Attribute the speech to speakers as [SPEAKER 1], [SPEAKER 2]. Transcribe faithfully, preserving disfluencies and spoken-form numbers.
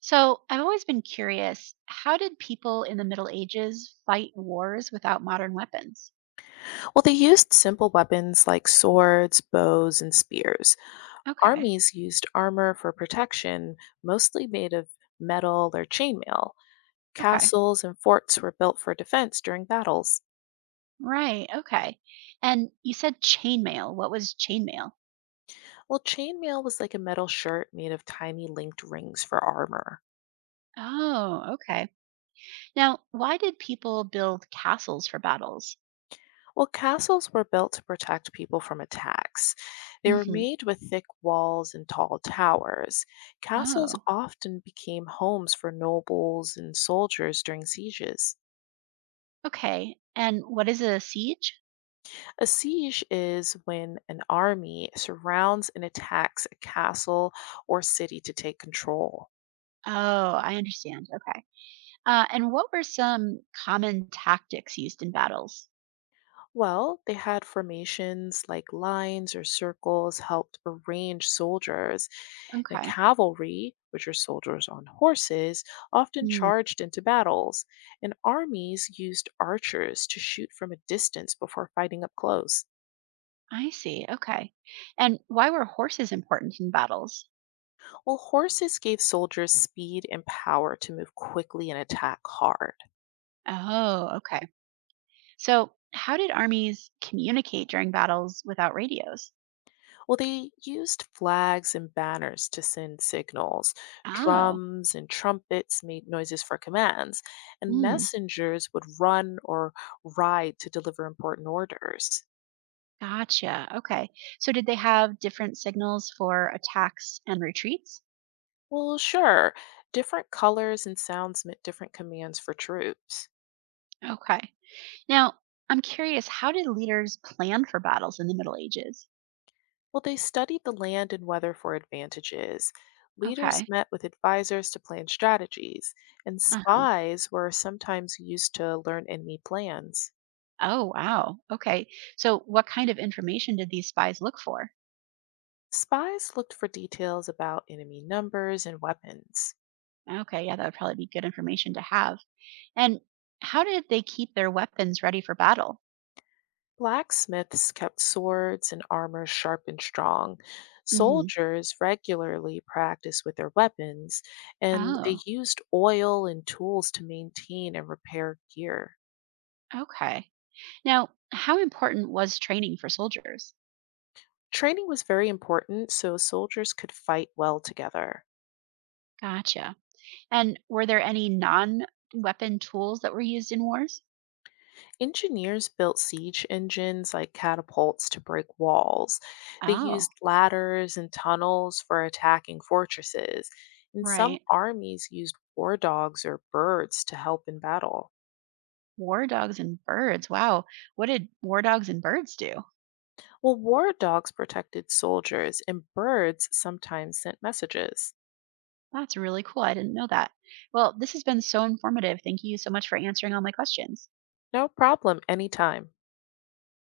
[SPEAKER 1] So, I've always been curious, how did people in the Middle Ages fight wars without modern weapons?
[SPEAKER 2] Well, they used simple weapons like swords, bows, and spears.
[SPEAKER 1] Okay.
[SPEAKER 2] Armies used armor for protection, mostly made of metal or chainmail.
[SPEAKER 1] Okay.
[SPEAKER 2] Castles and forts were built for defense during battles.
[SPEAKER 1] Right. Okay. And you said chainmail. What was chainmail?
[SPEAKER 2] Well, chainmail was like a metal shirt made of tiny linked rings for armor.
[SPEAKER 1] Oh, okay. Now, why did people build castles for battles?
[SPEAKER 2] Well, castles were built to protect people from attacks. They were
[SPEAKER 1] Hmm.
[SPEAKER 2] made with thick walls and tall towers. Castles
[SPEAKER 1] Oh,
[SPEAKER 2] often became homes for nobles and soldiers during sieges.
[SPEAKER 1] okay. And what is a siege?
[SPEAKER 2] A siege is when an army surrounds and attacks a castle or city to take control.
[SPEAKER 1] Oh, I understand. Okay. Uh, and what were some common tactics used in battles?
[SPEAKER 2] Well, they had formations like lines or circles helped arrange soldiers, and
[SPEAKER 1] Okay.
[SPEAKER 2] cavalry, which are soldiers on horses, often charged into battles, and armies used archers to shoot from a distance before fighting up close.
[SPEAKER 1] I see. Okay. And why were horses important in battles?
[SPEAKER 2] Well, horses gave soldiers speed and power to move quickly and attack hard.
[SPEAKER 1] Oh, okay. So, how did armies communicate during battles without radios?
[SPEAKER 2] Well, they used flags and banners to send signals.
[SPEAKER 1] Oh,
[SPEAKER 2] Drums and trumpets made noises for commands, and
[SPEAKER 1] mm,
[SPEAKER 2] messengers would run or ride to deliver important orders.
[SPEAKER 1] gotcha. Okay. So, did they have different signals for attacks and retreats?
[SPEAKER 2] Well, sure, different colors and sounds meant different commands for troops.
[SPEAKER 1] Okay. Now, I'm curious, how did leaders plan for battles in the Middle Ages?
[SPEAKER 2] Well, they studied the land and weather for advantages. Leaders
[SPEAKER 1] Okay.
[SPEAKER 2] met with advisors to plan strategies, and
[SPEAKER 1] Uh-huh.
[SPEAKER 2] spies were sometimes used to learn enemy plans.
[SPEAKER 1] Oh, wow. Okay. So, what kind of information did these spies look for?
[SPEAKER 2] Spies looked for details about enemy numbers and weapons.
[SPEAKER 1] Okay. Yeah, that would probably be good information to have. And how did they keep their weapons ready for battle?
[SPEAKER 2] Blacksmiths kept swords and armor sharp and strong.
[SPEAKER 1] Hmm.
[SPEAKER 2] Soldiers regularly practiced with their weapons, and they
[SPEAKER 1] Oh,
[SPEAKER 2] used oil and tools to maintain and repair gear.
[SPEAKER 1] okay. Now, how important was training for soldiers?
[SPEAKER 2] Training was very important so soldiers could fight well together.
[SPEAKER 1] Gotcha. And were there any non weapon tools that were used in wars?
[SPEAKER 2] Engineers built siege engines like catapults to break walls. They
[SPEAKER 1] Oh,
[SPEAKER 2] used ladders and tunnels for attacking fortresses. And some
[SPEAKER 1] right.
[SPEAKER 2] armies used war dogs or birds to help in battle.
[SPEAKER 1] War dogs and birds. Wow. What did war dogs and birds do?
[SPEAKER 2] Well, war dogs protected soldiers, and birds sometimes sent messages.
[SPEAKER 1] That's really cool. I didn't know that. Well, this has been so informative. Thank you so much for answering all my questions.
[SPEAKER 2] No problem, anytime.